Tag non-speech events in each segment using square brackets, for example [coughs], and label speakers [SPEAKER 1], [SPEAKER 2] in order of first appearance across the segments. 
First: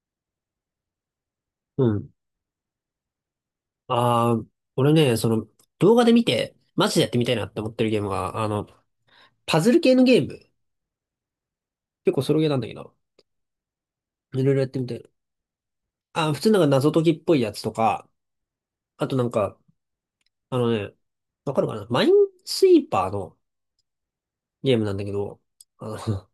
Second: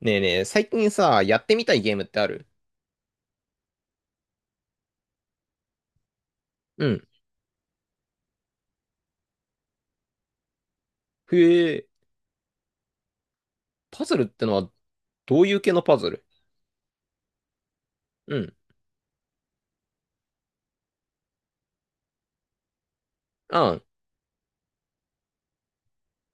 [SPEAKER 1] ねえねえ、最近さ、やってみたい
[SPEAKER 2] う
[SPEAKER 1] ゲームっ
[SPEAKER 2] ん。
[SPEAKER 1] てある？
[SPEAKER 2] ああ、俺ね、動画で見て、
[SPEAKER 1] う
[SPEAKER 2] マジでや
[SPEAKER 1] ん。
[SPEAKER 2] ってみたいなって思ってるゲームが、パズル系のゲーム。
[SPEAKER 1] へえ、
[SPEAKER 2] 結構ソロゲーなんだけど、
[SPEAKER 1] パズルっ
[SPEAKER 2] い
[SPEAKER 1] て
[SPEAKER 2] ろ
[SPEAKER 1] の
[SPEAKER 2] いろやっ
[SPEAKER 1] は、
[SPEAKER 2] てみたいな。
[SPEAKER 1] どういう系のパズル？
[SPEAKER 2] 普通なんか謎解きっぽいやつとか、
[SPEAKER 1] うん。
[SPEAKER 2] あとなんか、あのね、わかるかな、マインスイーパーの
[SPEAKER 1] あん。
[SPEAKER 2] ゲームなんだけど、あの、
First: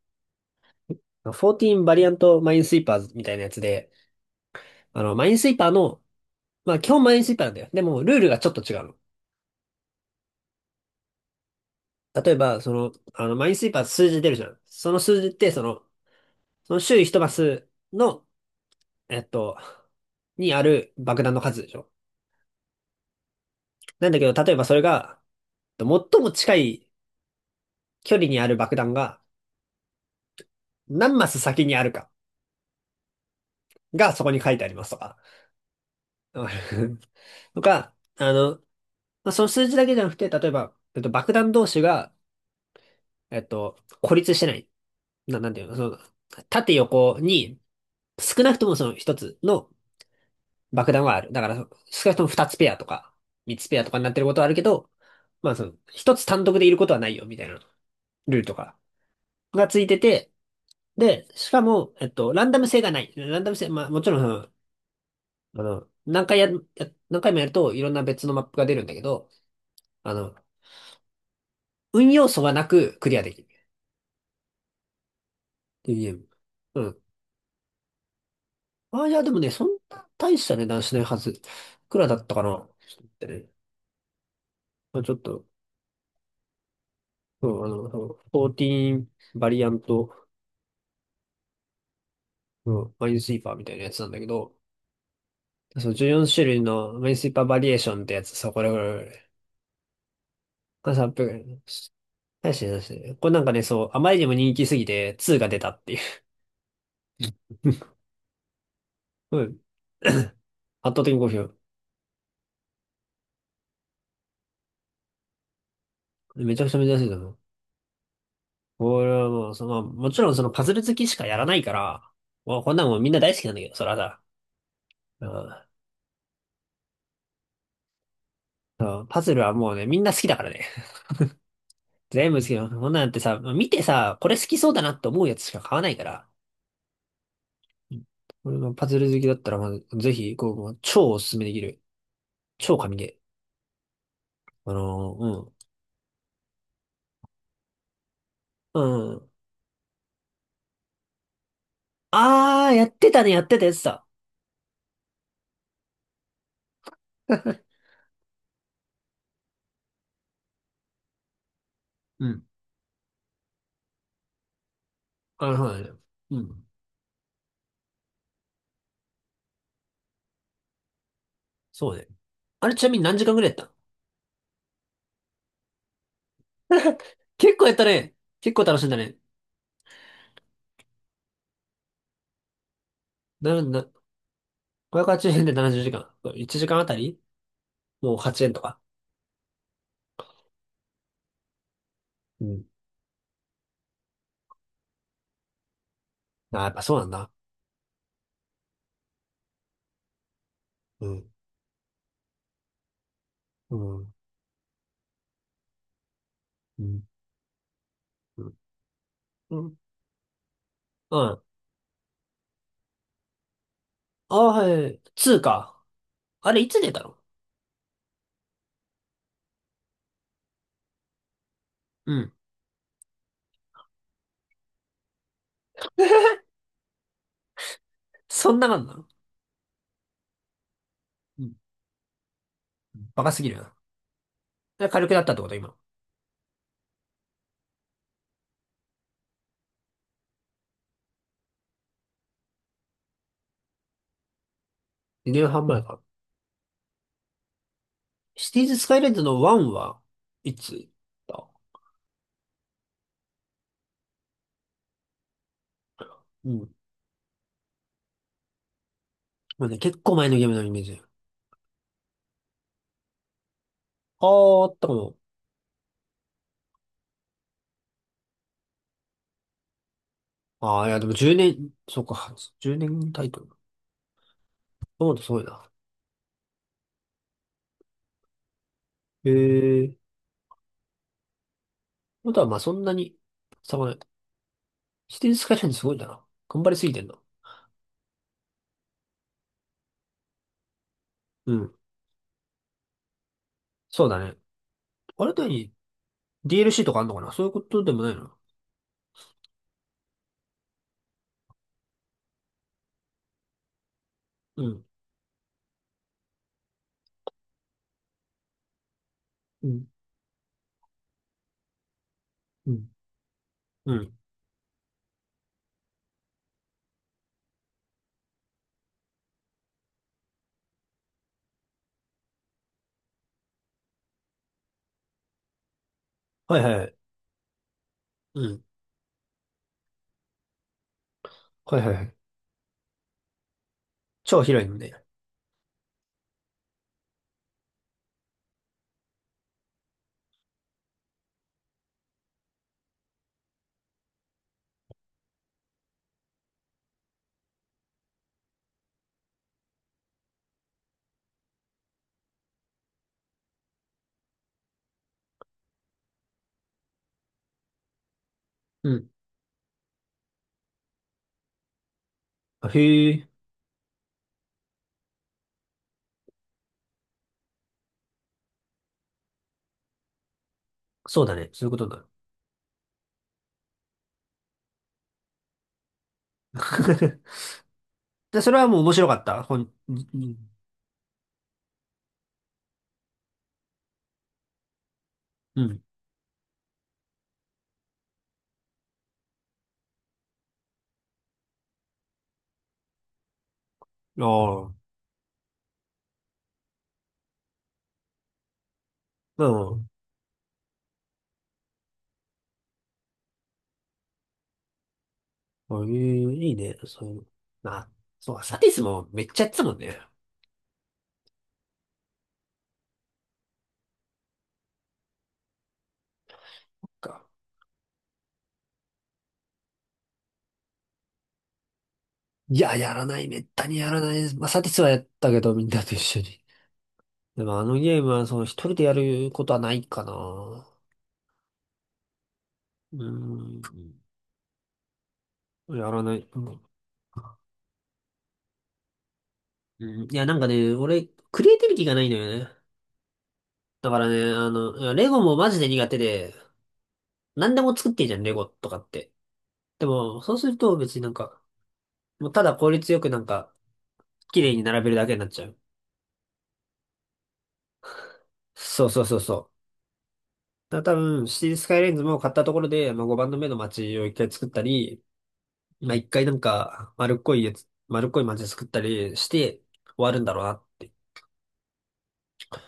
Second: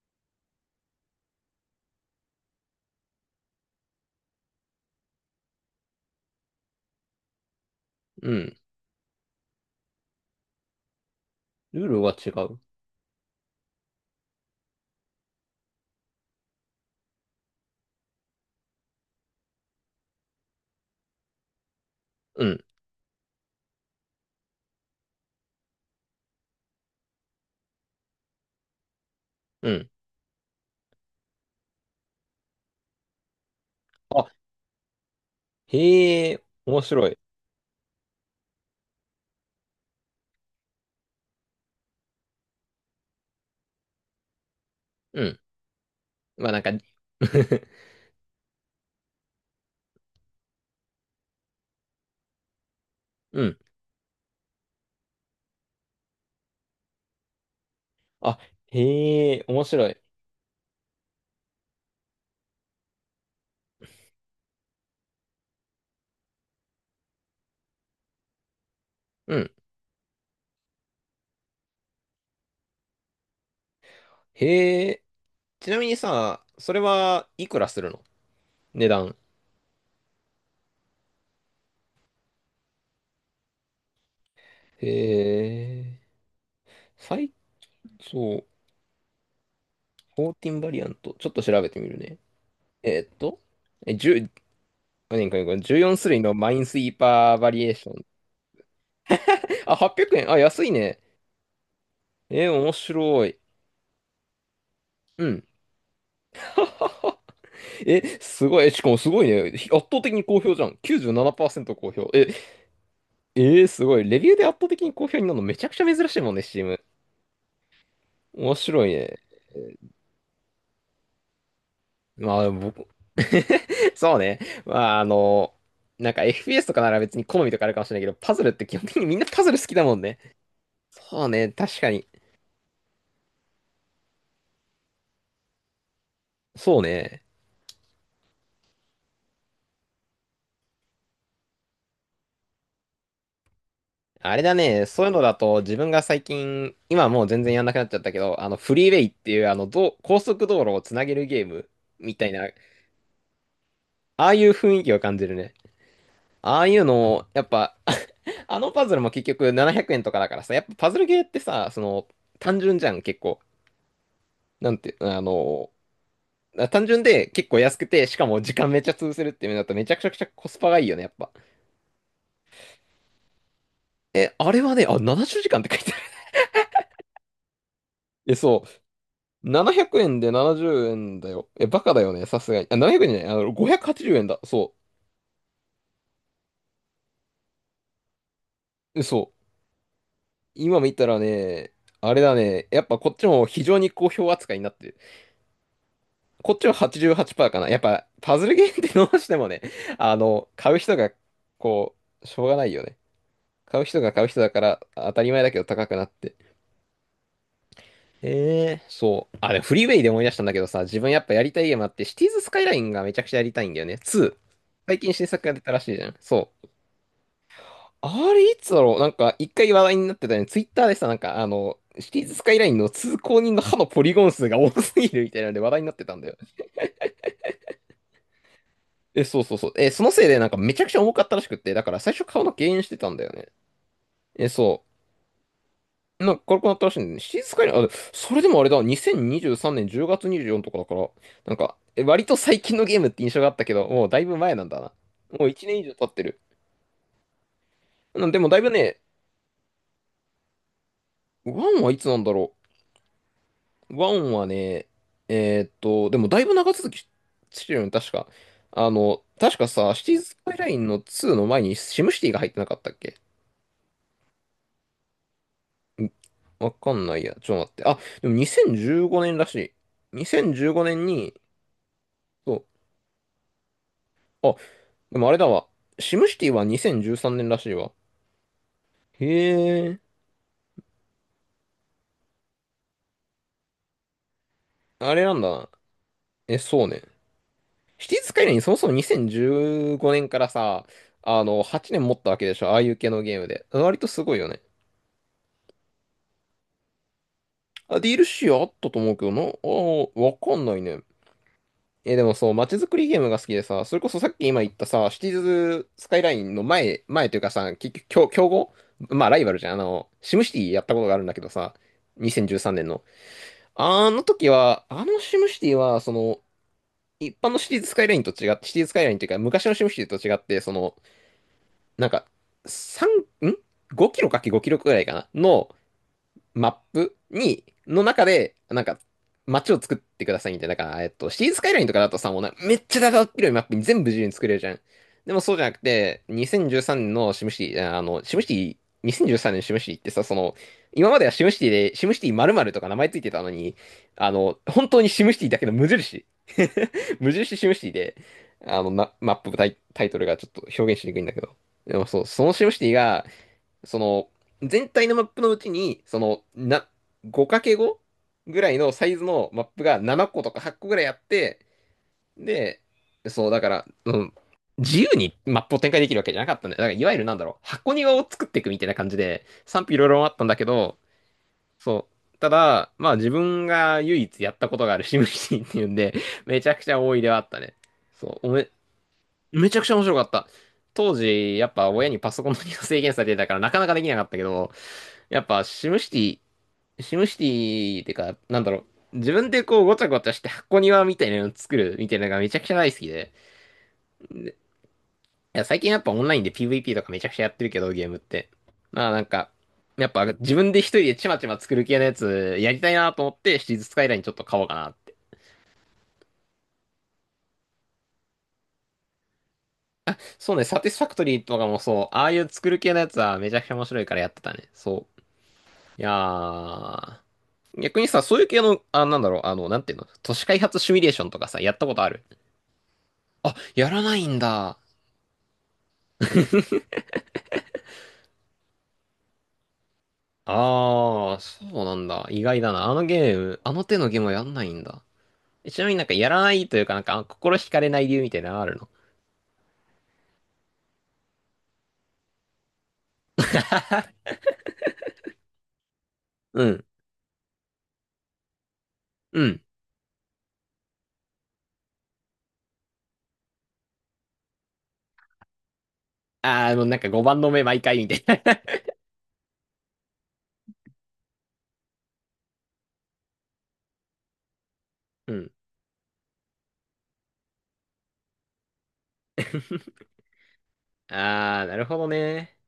[SPEAKER 2] [laughs] 14バリアントマインスイーパーズみたいなやつで、マインスイーパーの、まあ基本マインスイーパーなんだよ。でも、ルール
[SPEAKER 1] う
[SPEAKER 2] がちょっ
[SPEAKER 1] ん。
[SPEAKER 2] と違うの。
[SPEAKER 1] ルールは違
[SPEAKER 2] 例え
[SPEAKER 1] う。
[SPEAKER 2] ば、マインスイーパー数字出るじゃん。その数字って、その周囲一マスのえっと、にある爆弾の数でしょ。
[SPEAKER 1] うん。
[SPEAKER 2] なんだけど、例えばそれが、最も近い距離にある爆弾が
[SPEAKER 1] うん。
[SPEAKER 2] 何マス先にあるかがそ
[SPEAKER 1] あ、
[SPEAKER 2] こに書いてありますとか。
[SPEAKER 1] へ
[SPEAKER 2] [laughs]
[SPEAKER 1] え、
[SPEAKER 2] わか
[SPEAKER 1] 面
[SPEAKER 2] る
[SPEAKER 1] 白い。
[SPEAKER 2] [laughs] とか、まあ、その数字だけじゃなくて、例えば、爆弾同士が、えっと、孤立してない。
[SPEAKER 1] うん。
[SPEAKER 2] なんていうの、
[SPEAKER 1] まあなんか
[SPEAKER 2] 縦
[SPEAKER 1] [laughs]
[SPEAKER 2] 横に少なくともその一つの爆弾はある。だから、少なくとも二つペアとか、
[SPEAKER 1] う
[SPEAKER 2] 三
[SPEAKER 1] ん。
[SPEAKER 2] つペアとかになってることはあるけど、まあその、一つ単独でいることはないよ、みたいな。
[SPEAKER 1] あ、
[SPEAKER 2] ルートが、
[SPEAKER 1] へえ、面
[SPEAKER 2] つい
[SPEAKER 1] 白
[SPEAKER 2] て
[SPEAKER 1] い。
[SPEAKER 2] て、で、しかも、ランダム性がない。ランダム性、まあ、もちろん、あの、何回や、何回もやると、いろんな別のマップが出るんだけど、
[SPEAKER 1] うん。
[SPEAKER 2] あの、運要素がなくクリアできるっ
[SPEAKER 1] へえ、ちなみ
[SPEAKER 2] てい
[SPEAKER 1] に
[SPEAKER 2] うゲーム。
[SPEAKER 1] さ、それ
[SPEAKER 2] うん。
[SPEAKER 1] はいくらするの？値
[SPEAKER 2] あ、い
[SPEAKER 1] 段。
[SPEAKER 2] や、でもね、そんな大した値段しないはず。いくらだったかな、ちょっと待ってね。まあ、ちょっと、
[SPEAKER 1] へえ、最、
[SPEAKER 2] うん、そう、
[SPEAKER 1] そう、
[SPEAKER 2] 14バリアント、
[SPEAKER 1] 14バリアント。ちょっと調べてみるね。
[SPEAKER 2] うん、
[SPEAKER 1] え
[SPEAKER 2] マ
[SPEAKER 1] ー
[SPEAKER 2] イ
[SPEAKER 1] っ
[SPEAKER 2] ンスイ
[SPEAKER 1] と、
[SPEAKER 2] ーパーみたいなやつなんだけ
[SPEAKER 1] 1
[SPEAKER 2] ど、
[SPEAKER 1] 何これ、これ
[SPEAKER 2] その
[SPEAKER 1] 14種類のマ
[SPEAKER 2] 14
[SPEAKER 1] イ
[SPEAKER 2] 種類
[SPEAKER 1] ンスイ
[SPEAKER 2] の
[SPEAKER 1] ー
[SPEAKER 2] マインスイー
[SPEAKER 1] パー
[SPEAKER 2] パー
[SPEAKER 1] バ
[SPEAKER 2] バ
[SPEAKER 1] リ
[SPEAKER 2] リ
[SPEAKER 1] エー
[SPEAKER 2] エー
[SPEAKER 1] シ
[SPEAKER 2] シ
[SPEAKER 1] ョ
[SPEAKER 2] ョン
[SPEAKER 1] ン。
[SPEAKER 2] ってやつさ、
[SPEAKER 1] あ、800円。あ、安い
[SPEAKER 2] これ
[SPEAKER 1] ね。
[SPEAKER 2] さ、確か
[SPEAKER 1] 面
[SPEAKER 2] に確かに。
[SPEAKER 1] 白
[SPEAKER 2] これ
[SPEAKER 1] い。
[SPEAKER 2] なんかね、そう、あまりにも人気すぎて
[SPEAKER 1] う
[SPEAKER 2] 2
[SPEAKER 1] ん。
[SPEAKER 2] が出たっていう。
[SPEAKER 1] [laughs] え、
[SPEAKER 2] [laughs]
[SPEAKER 1] すごい。しかもすごい
[SPEAKER 2] う
[SPEAKER 1] ね。
[SPEAKER 2] ん。
[SPEAKER 1] 圧倒
[SPEAKER 2] [clears throat] [coughs]
[SPEAKER 1] 的に
[SPEAKER 2] 圧
[SPEAKER 1] 好評じゃん。
[SPEAKER 2] 倒的に好評。
[SPEAKER 1] 97%好評。え、すごい。レビューで圧倒的に好評になるのめちゃくちゃ珍しいもんね、s
[SPEAKER 2] め
[SPEAKER 1] t
[SPEAKER 2] ち
[SPEAKER 1] e
[SPEAKER 2] ゃくちゃ
[SPEAKER 1] m。
[SPEAKER 2] 珍しいと思う。
[SPEAKER 1] 面白い
[SPEAKER 2] これ
[SPEAKER 1] ね。
[SPEAKER 2] はもう、その、もちろんそのパズル好きしかやらないから、
[SPEAKER 1] まあ、
[SPEAKER 2] もうこんな
[SPEAKER 1] 僕、
[SPEAKER 2] のもうみんな大好きなんだけど、それ
[SPEAKER 1] [laughs]
[SPEAKER 2] は
[SPEAKER 1] そう
[SPEAKER 2] さ、
[SPEAKER 1] ね。まあ、なんか FPS とかなら別に好みとかあるかもしれないけど、パズルって基
[SPEAKER 2] う
[SPEAKER 1] 本的
[SPEAKER 2] ん、
[SPEAKER 1] にみん
[SPEAKER 2] パ
[SPEAKER 1] な
[SPEAKER 2] ズ
[SPEAKER 1] パ
[SPEAKER 2] ル
[SPEAKER 1] ズ
[SPEAKER 2] は
[SPEAKER 1] ル好
[SPEAKER 2] も
[SPEAKER 1] き
[SPEAKER 2] う
[SPEAKER 1] だ
[SPEAKER 2] ね、
[SPEAKER 1] も
[SPEAKER 2] み
[SPEAKER 1] ん
[SPEAKER 2] んな
[SPEAKER 1] ね。
[SPEAKER 2] 好きだからね。
[SPEAKER 1] そうね、確かに。
[SPEAKER 2] [laughs] 全部好きなの。こんなんってさ、見てさ、これ好きそうだなって思うやつしか買わないから。
[SPEAKER 1] そうね。
[SPEAKER 2] うん。これがパズル好きだったら、まず、ぜひ、こう、もう超おすすめできる。超神ゲ
[SPEAKER 1] あれだ
[SPEAKER 2] ー。
[SPEAKER 1] ね、そういうのだと自分が最近、今はもう全然やんなくなっちゃったけど、あのフ
[SPEAKER 2] う
[SPEAKER 1] リーウェイっ
[SPEAKER 2] ん。う
[SPEAKER 1] て
[SPEAKER 2] ん。
[SPEAKER 1] いうあのどう高速道路をつなげるゲームみたいな、
[SPEAKER 2] やってたね、やってたやつだ。
[SPEAKER 1] ああいう雰囲気を感じるね。ああいうのを、やっぱ [laughs] あのパズルも結局700円とかだからさ、やっぱパズルゲーってさ、その
[SPEAKER 2] うん。
[SPEAKER 1] 単純じゃん、結構。なんて、
[SPEAKER 2] あ、そうだね。うん。
[SPEAKER 1] 単純で結構安くて、しかも時間めっちゃ潰せるっていうのだとめちゃくちゃくちゃコスパがいいよね、やっぱ。
[SPEAKER 2] そうね。あれ、ちなみに何時間ぐらいやっ
[SPEAKER 1] え、あれはね、あ、70時間って書いてある。
[SPEAKER 2] たの？ [laughs] 結構やったね。
[SPEAKER 1] え、
[SPEAKER 2] 結
[SPEAKER 1] そ
[SPEAKER 2] 構楽しんだね。
[SPEAKER 1] う。700円で70円だよ。え、バカだよね、さすがに。あ、700円じゃない、
[SPEAKER 2] な、な、
[SPEAKER 1] 580円だ。そ
[SPEAKER 2] 580円で70時間。1時間あたりもう8円とか。
[SPEAKER 1] う。えそう。今見たらね、あれだ
[SPEAKER 2] うん。
[SPEAKER 1] ね、やっぱこっちも非常に好評扱いになってる。こっ
[SPEAKER 2] あ、
[SPEAKER 1] ち
[SPEAKER 2] や
[SPEAKER 1] は
[SPEAKER 2] っぱそうなんだ。
[SPEAKER 1] 88%かな。やっぱパズルゲームってどうしてもね、買う人
[SPEAKER 2] う
[SPEAKER 1] が、
[SPEAKER 2] ん。
[SPEAKER 1] こしょうがないよね。
[SPEAKER 2] う
[SPEAKER 1] 買う人
[SPEAKER 2] ん。
[SPEAKER 1] が買う人だから当たり前だけど高くなって。
[SPEAKER 2] うん。うん。
[SPEAKER 1] ええ、そう。あ、
[SPEAKER 2] う
[SPEAKER 1] フ
[SPEAKER 2] ん。
[SPEAKER 1] リーウェイで思い出したんだけどさ、自分やっぱや
[SPEAKER 2] あ
[SPEAKER 1] りたいゲームあって、シティーズスカイラインがめちゃくちゃやりたいんだよね。
[SPEAKER 2] あ、
[SPEAKER 1] 2。
[SPEAKER 2] は
[SPEAKER 1] 最
[SPEAKER 2] い。
[SPEAKER 1] 近新
[SPEAKER 2] 2
[SPEAKER 1] 作が出たら
[SPEAKER 2] か。
[SPEAKER 1] しいじゃん。そ
[SPEAKER 2] あれ、い
[SPEAKER 1] う。
[SPEAKER 2] つ出たの？
[SPEAKER 1] あれ、いつだろう。なんか、一回話題になってたよね。ツイッターでさ、なんか、シ
[SPEAKER 2] う
[SPEAKER 1] ティー
[SPEAKER 2] ん。
[SPEAKER 1] ズスカイラインの通行人の歯のポリゴン数が多すぎるみたいなので話題になってたんだよ。
[SPEAKER 2] [laughs] そんな感じなの？
[SPEAKER 1] え、そうそうそう。え、そのせいで、なんか、めちゃくちゃ重かったら
[SPEAKER 2] う
[SPEAKER 1] し
[SPEAKER 2] ん。
[SPEAKER 1] くって、だから、最初顔の減塩してたんだ
[SPEAKER 2] バ
[SPEAKER 1] よ
[SPEAKER 2] カす
[SPEAKER 1] ね。
[SPEAKER 2] ぎるな。
[SPEAKER 1] え、そ
[SPEAKER 2] で、軽くなったってこと今？
[SPEAKER 1] う。なんか、軽くなったらしいんだよね。シティーズスカイライン、あ、それでもあれだ、2023年10月24とかだから、なんか、割と最近のゲームって印象があったけど、もうだいぶ前なんだな。
[SPEAKER 2] 2
[SPEAKER 1] もう
[SPEAKER 2] 年
[SPEAKER 1] 1
[SPEAKER 2] 半
[SPEAKER 1] 年
[SPEAKER 2] 前
[SPEAKER 1] 以上
[SPEAKER 2] か。
[SPEAKER 1] 経ってる。うん、でも、
[SPEAKER 2] シ
[SPEAKER 1] だ
[SPEAKER 2] テ
[SPEAKER 1] い
[SPEAKER 2] ィー
[SPEAKER 1] ぶ
[SPEAKER 2] ズスカ
[SPEAKER 1] ね、
[SPEAKER 2] イレンズの1は、いつだ？
[SPEAKER 1] ワンはいつなんだろう。ワンはね、でもだい
[SPEAKER 2] う
[SPEAKER 1] ぶ長
[SPEAKER 2] ん。
[SPEAKER 1] 続きしてるよね、確か。確
[SPEAKER 2] ま
[SPEAKER 1] か
[SPEAKER 2] あね、
[SPEAKER 1] さ、
[SPEAKER 2] 結
[SPEAKER 1] シティ
[SPEAKER 2] 構
[SPEAKER 1] ーズ・
[SPEAKER 2] 前
[SPEAKER 1] ス
[SPEAKER 2] のゲー
[SPEAKER 1] カ
[SPEAKER 2] ム
[SPEAKER 1] イ
[SPEAKER 2] の
[SPEAKER 1] ラ
[SPEAKER 2] イ
[SPEAKER 1] イ
[SPEAKER 2] メー
[SPEAKER 1] ンの
[SPEAKER 2] ジ。
[SPEAKER 1] 2の前にシムシティが入ってなかったっけ？
[SPEAKER 2] ああ、あったかも。
[SPEAKER 1] んわかんないや。ちょっと待って。あ、でも2015年らしい。2015
[SPEAKER 2] ああ、いや、
[SPEAKER 1] 年
[SPEAKER 2] でも
[SPEAKER 1] に、
[SPEAKER 2] 10年、そうか、
[SPEAKER 1] そう。
[SPEAKER 2] 10年タイトル。
[SPEAKER 1] あ、
[SPEAKER 2] そう
[SPEAKER 1] で
[SPEAKER 2] だ、
[SPEAKER 1] も
[SPEAKER 2] す
[SPEAKER 1] あれ
[SPEAKER 2] ごい
[SPEAKER 1] だわ。
[SPEAKER 2] な。
[SPEAKER 1] シムシティは2013年らしいわ。へ
[SPEAKER 2] へえ。あ
[SPEAKER 1] え、
[SPEAKER 2] とは、まあ、そんなに、さまない。
[SPEAKER 1] あ
[SPEAKER 2] シ
[SPEAKER 1] れ
[SPEAKER 2] テ
[SPEAKER 1] な
[SPEAKER 2] ィ
[SPEAKER 1] ん
[SPEAKER 2] ス
[SPEAKER 1] だ
[SPEAKER 2] カイ
[SPEAKER 1] な。
[SPEAKER 2] ラインすごいんだな。
[SPEAKER 1] え、
[SPEAKER 2] 頑張りす
[SPEAKER 1] そう
[SPEAKER 2] ぎて
[SPEAKER 1] ね。
[SPEAKER 2] んだ。
[SPEAKER 1] シティーズ・スカイラインそもそも2015年からさ、
[SPEAKER 2] うん。
[SPEAKER 1] 8年持ったわけでしょ。ああいう系のゲームで。割
[SPEAKER 2] そ
[SPEAKER 1] と
[SPEAKER 2] うだ
[SPEAKER 1] すご
[SPEAKER 2] ね。
[SPEAKER 1] いよね。
[SPEAKER 2] あれだに、 DLC とかあんのかな。そういうことで
[SPEAKER 1] あ、
[SPEAKER 2] も
[SPEAKER 1] デ
[SPEAKER 2] な
[SPEAKER 1] ィ
[SPEAKER 2] い
[SPEAKER 1] ール l
[SPEAKER 2] な。
[SPEAKER 1] c あったと思うけどな。ああ、わかんないね。え、でもそう、街づくりゲームが好きでさ、それこそさっき今
[SPEAKER 2] う
[SPEAKER 1] 言っ
[SPEAKER 2] ん。
[SPEAKER 1] たさ、シティーズスカイラインの前、前というかさ、結局、競合まあ、ライバルじ
[SPEAKER 2] う
[SPEAKER 1] ゃん。
[SPEAKER 2] ん。
[SPEAKER 1] シムシティやったことがあるんだけどさ、2013
[SPEAKER 2] う
[SPEAKER 1] 年
[SPEAKER 2] ん。
[SPEAKER 1] の。
[SPEAKER 2] う
[SPEAKER 1] あ
[SPEAKER 2] ん。
[SPEAKER 1] の時は、あのシムシティは、一般のシティーズスカイラインと違って、シティーズスカイラインというか、昔のシムシティと違って、なんか、3、ん ?5 キロかけ5キロくらいかなの
[SPEAKER 2] はい
[SPEAKER 1] マ
[SPEAKER 2] は
[SPEAKER 1] ッ
[SPEAKER 2] いはい。
[SPEAKER 1] プに、の中
[SPEAKER 2] う
[SPEAKER 1] で、
[SPEAKER 2] ん。
[SPEAKER 1] なんか、街を作ってくださいみたいな。だから、シティーズスカイ
[SPEAKER 2] は
[SPEAKER 1] ラ
[SPEAKER 2] い
[SPEAKER 1] インと
[SPEAKER 2] はい
[SPEAKER 1] か
[SPEAKER 2] は
[SPEAKER 1] だ
[SPEAKER 2] い。
[SPEAKER 1] とさ、もうな、めっちゃ長っ広いマップに全部自由に
[SPEAKER 2] 超
[SPEAKER 1] 作れるじ
[SPEAKER 2] 広い
[SPEAKER 1] ゃ
[SPEAKER 2] の
[SPEAKER 1] ん。
[SPEAKER 2] ね。
[SPEAKER 1] でもそうじゃなくて、2013年のシムシティ、シムシティ、2013年シムシティってさ、今まではシムシティで、シムシティ〇〇とか名前ついてたのに、本当にシムシティだけの無印。[laughs] 無印シムシティで、あの、まマップタイ、タイトルがちょっと表現しにくいんだけど。でもそう、そのシムシティが、その、全体のマップのうちに、5×5 ぐらい
[SPEAKER 2] う
[SPEAKER 1] のサ
[SPEAKER 2] ん。
[SPEAKER 1] イズのマップが7個とか8個ぐらいあって、
[SPEAKER 2] あ
[SPEAKER 1] で、
[SPEAKER 2] へえ。
[SPEAKER 1] そう、だから、うん、自由にマップを展開できるわけじゃなかったんで、だからいわゆるなんだろう、箱庭を作っていくみたいな感じで、賛否いろいろあったんだけど、
[SPEAKER 2] そうだね。そういうことにな
[SPEAKER 1] そ
[SPEAKER 2] る。
[SPEAKER 1] う、ただ、まあ自分が唯一やったことがあるシムシティっていうんで、めちゃくちゃ多いではあ
[SPEAKER 2] [laughs]
[SPEAKER 1] ったね。そ
[SPEAKER 2] で、
[SPEAKER 1] う、
[SPEAKER 2] それはもう面白かった。ほ
[SPEAKER 1] め
[SPEAKER 2] ん、
[SPEAKER 1] ちゃくち
[SPEAKER 2] う
[SPEAKER 1] ゃ面白かった。
[SPEAKER 2] ん。
[SPEAKER 1] 当時、やっぱ親にパソコンの利用制限されてたからなかなかできなかったけど、やっ
[SPEAKER 2] う
[SPEAKER 1] ぱ
[SPEAKER 2] ん。
[SPEAKER 1] シムシティってか、なんだろう、自分でこうごちゃごちゃして箱庭みたいなの作るみたいなのがめちゃくちゃ大好きで、
[SPEAKER 2] ああ。
[SPEAKER 1] いや、最近やっぱオンラインで PVP とかめちゃくちゃやってるけど、ゲームって。まあなん
[SPEAKER 2] う
[SPEAKER 1] か、
[SPEAKER 2] ん。
[SPEAKER 1] やっぱ自分で一人でちまちま作る系のやつやりたいなと思ってシティーズスカイラインちょっと買おうかなって。
[SPEAKER 2] そういう、いいね。そういうの。まあ、そう、サティスもめっちゃやってたもんね。
[SPEAKER 1] そうね、サティスファクトリーとかもそう、ああいう作る系のやつはめちゃくちゃ面白いからやってたね。そう。いや
[SPEAKER 2] そっ
[SPEAKER 1] ー、
[SPEAKER 2] か。
[SPEAKER 1] 逆にさ、そういう系の、あ、なんだろう、なんていうの、都市開発シミュレーションとかさ、やったことある？
[SPEAKER 2] いや、やらない。めっ
[SPEAKER 1] あ、
[SPEAKER 2] たに
[SPEAKER 1] や
[SPEAKER 2] やら
[SPEAKER 1] ら
[SPEAKER 2] な
[SPEAKER 1] ない
[SPEAKER 2] い。
[SPEAKER 1] ん
[SPEAKER 2] まあ、サティ
[SPEAKER 1] だ。
[SPEAKER 2] スはやったけど、みんなと一緒に。でもあのゲームは、その一人でやることはないかな。
[SPEAKER 1] あー、そうなんだ。意外だな。あ
[SPEAKER 2] う
[SPEAKER 1] のゲーム、
[SPEAKER 2] ー
[SPEAKER 1] あの手
[SPEAKER 2] ん。
[SPEAKER 1] のゲームはやんないんだ。ちな
[SPEAKER 2] や
[SPEAKER 1] みにな
[SPEAKER 2] ら
[SPEAKER 1] んか
[SPEAKER 2] な
[SPEAKER 1] や
[SPEAKER 2] い。
[SPEAKER 1] ら
[SPEAKER 2] う
[SPEAKER 1] な
[SPEAKER 2] ん
[SPEAKER 1] いというか、なんか心惹かれない理由みたいなのあるの？
[SPEAKER 2] うん。いや、なんかね、俺、クリエイティビティがないのよね。だからね、
[SPEAKER 1] [laughs]
[SPEAKER 2] いや、レゴもマジで苦手で、
[SPEAKER 1] うん。
[SPEAKER 2] 何でも作ってんじゃん、レゴとかって。
[SPEAKER 1] うん。
[SPEAKER 2] でも、そうすると別になんか、もうただ効率よくなんか、綺麗に並べるだけになっちゃう。
[SPEAKER 1] あー、もうなんか5番の目毎回みたいな
[SPEAKER 2] そうそうそうそう。だから多分、シティスカイレンズも買ったところで、まあ、5番の目の街を一回作ったり、
[SPEAKER 1] [laughs] うん。
[SPEAKER 2] まあ、一回なんか丸っこいやつ、丸っこい街作ったりして
[SPEAKER 1] [laughs]
[SPEAKER 2] 終わるんだろうなって。
[SPEAKER 1] あー、なるほどね。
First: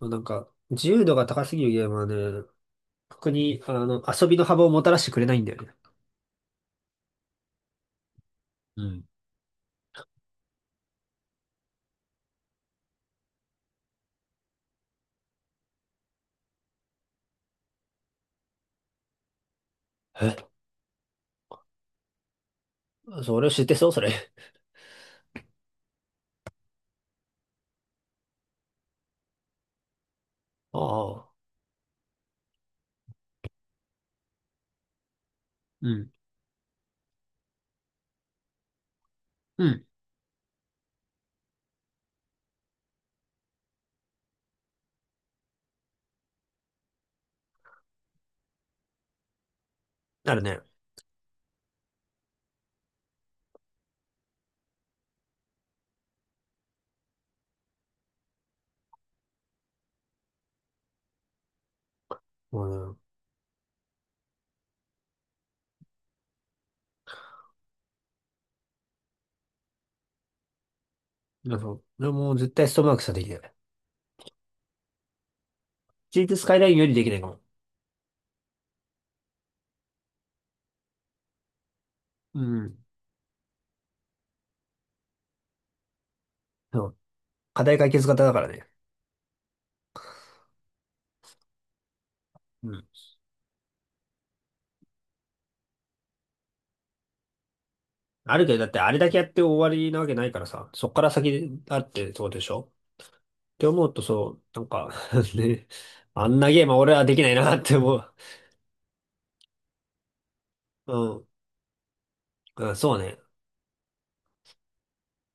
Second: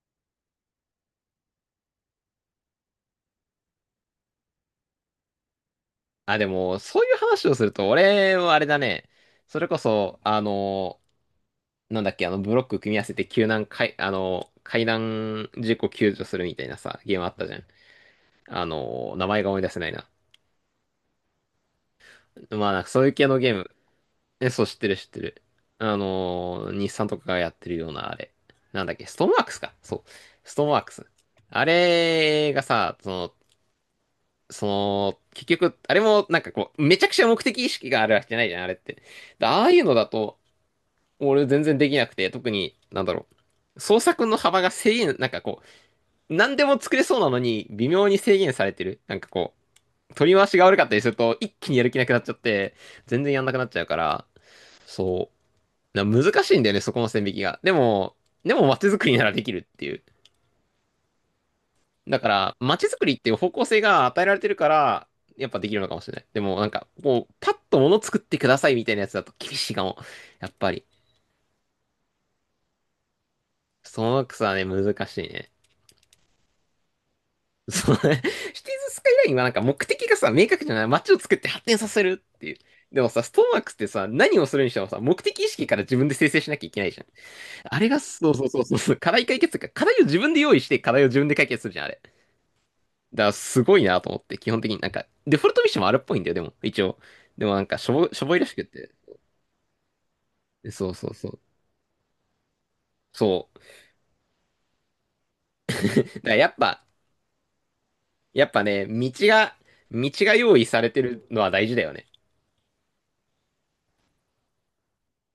[SPEAKER 2] まあ、なんか、自由度が高すぎるゲームはね、特に、遊びの幅をもたらしてくれないんだよね。
[SPEAKER 1] あ、でも、そういう話をすると、俺はあれだ
[SPEAKER 2] うん。
[SPEAKER 1] ね。それこそ、なんだっけ、ブロック組み合わせて救難、かい、あの、海難事故救助するみたいなさ、ゲームあったじゃん。名前が思い出せないな。
[SPEAKER 2] え、
[SPEAKER 1] まあ、なんかそういう系の
[SPEAKER 2] それを
[SPEAKER 1] ゲー
[SPEAKER 2] 知っ
[SPEAKER 1] ム。
[SPEAKER 2] てそう、それ。
[SPEAKER 1] そう、知ってる、知ってる。日産とかがやってるような、あれ。なんだっけ、ストーンワークスか。そう。ストーン
[SPEAKER 2] あ
[SPEAKER 1] ワークス。
[SPEAKER 2] あ。
[SPEAKER 1] あれがさ、結局、
[SPEAKER 2] う
[SPEAKER 1] あれ
[SPEAKER 2] ん。
[SPEAKER 1] もなんかこう、めちゃくちゃ目的意識があるわけじゃないじゃん、あれって。であ
[SPEAKER 2] う
[SPEAKER 1] あいう
[SPEAKER 2] ん。
[SPEAKER 1] のだと、俺全然できなくて、特に、なんだろう。創作の幅が制限、なんかこう、何でも作れそうなのに微妙に制限されてる。なんかこう、取
[SPEAKER 2] あ
[SPEAKER 1] り
[SPEAKER 2] る
[SPEAKER 1] 回し
[SPEAKER 2] ね。
[SPEAKER 1] が悪かったりすると一気にやる気なくなっちゃって、全然やんなくなっちゃうから、そう。なんか難しいんだよね、そこの線引きが。でも街づくりならできるっていう。だから、
[SPEAKER 2] も
[SPEAKER 1] 街づ
[SPEAKER 2] う
[SPEAKER 1] くりっていう方向性が与えられてるから、やっぱできるのかもしれない。でもなんか、こう、パッと物作ってくださいみたいなやつだと厳しいかも。やっぱり。
[SPEAKER 2] ね、なんか、俺もう絶対ストマークしかできない。
[SPEAKER 1] そのくさね、難しいね。
[SPEAKER 2] シティスカイラインよりできないかも。
[SPEAKER 1] そのね、[laughs] シティーズスカイラインはなんか目的がさ、明確じゃない。街を作って発展させるっ
[SPEAKER 2] う
[SPEAKER 1] ていう。
[SPEAKER 2] ん。
[SPEAKER 1] でもさ、ストーンワークスってさ、何をするにしてもさ、目的意識から自分で生成しなきゃいけな
[SPEAKER 2] そ
[SPEAKER 1] い
[SPEAKER 2] う。
[SPEAKER 1] じゃん。
[SPEAKER 2] 課
[SPEAKER 1] あ
[SPEAKER 2] 題
[SPEAKER 1] れ
[SPEAKER 2] 解
[SPEAKER 1] が、
[SPEAKER 2] 決型
[SPEAKER 1] そ
[SPEAKER 2] だ
[SPEAKER 1] う
[SPEAKER 2] か
[SPEAKER 1] そう
[SPEAKER 2] ら
[SPEAKER 1] そう
[SPEAKER 2] ね。
[SPEAKER 1] そうそう、課題解決というか、課題を自分で用意して、課題を自分で解決するじゃん、あれ。だか
[SPEAKER 2] うん。
[SPEAKER 1] らすごいなと思って、基本的になんか、デフォルトミッションもあるっぽいんだよ、でも、一応。でもなんか、しょぼ、しょぼ
[SPEAKER 2] あ
[SPEAKER 1] いら
[SPEAKER 2] るけ
[SPEAKER 1] し
[SPEAKER 2] ど、
[SPEAKER 1] くっ
[SPEAKER 2] だって
[SPEAKER 1] て。
[SPEAKER 2] あれだけやって終わりなわけないからさ、そ
[SPEAKER 1] そ
[SPEAKER 2] っ
[SPEAKER 1] う
[SPEAKER 2] か
[SPEAKER 1] そ
[SPEAKER 2] ら
[SPEAKER 1] うそう。
[SPEAKER 2] 先あってそうでしょ？
[SPEAKER 1] そ
[SPEAKER 2] っ
[SPEAKER 1] う。
[SPEAKER 2] て思うとそう、なんか [laughs] ね、
[SPEAKER 1] だか
[SPEAKER 2] あ
[SPEAKER 1] ら
[SPEAKER 2] ん
[SPEAKER 1] や
[SPEAKER 2] な
[SPEAKER 1] っ
[SPEAKER 2] ゲームは
[SPEAKER 1] ぱ、
[SPEAKER 2] 俺はできないなって思う。
[SPEAKER 1] やっぱね、道が用意され
[SPEAKER 2] う
[SPEAKER 1] てる
[SPEAKER 2] ん。
[SPEAKER 1] のは大事だよね。
[SPEAKER 2] うん、そうね。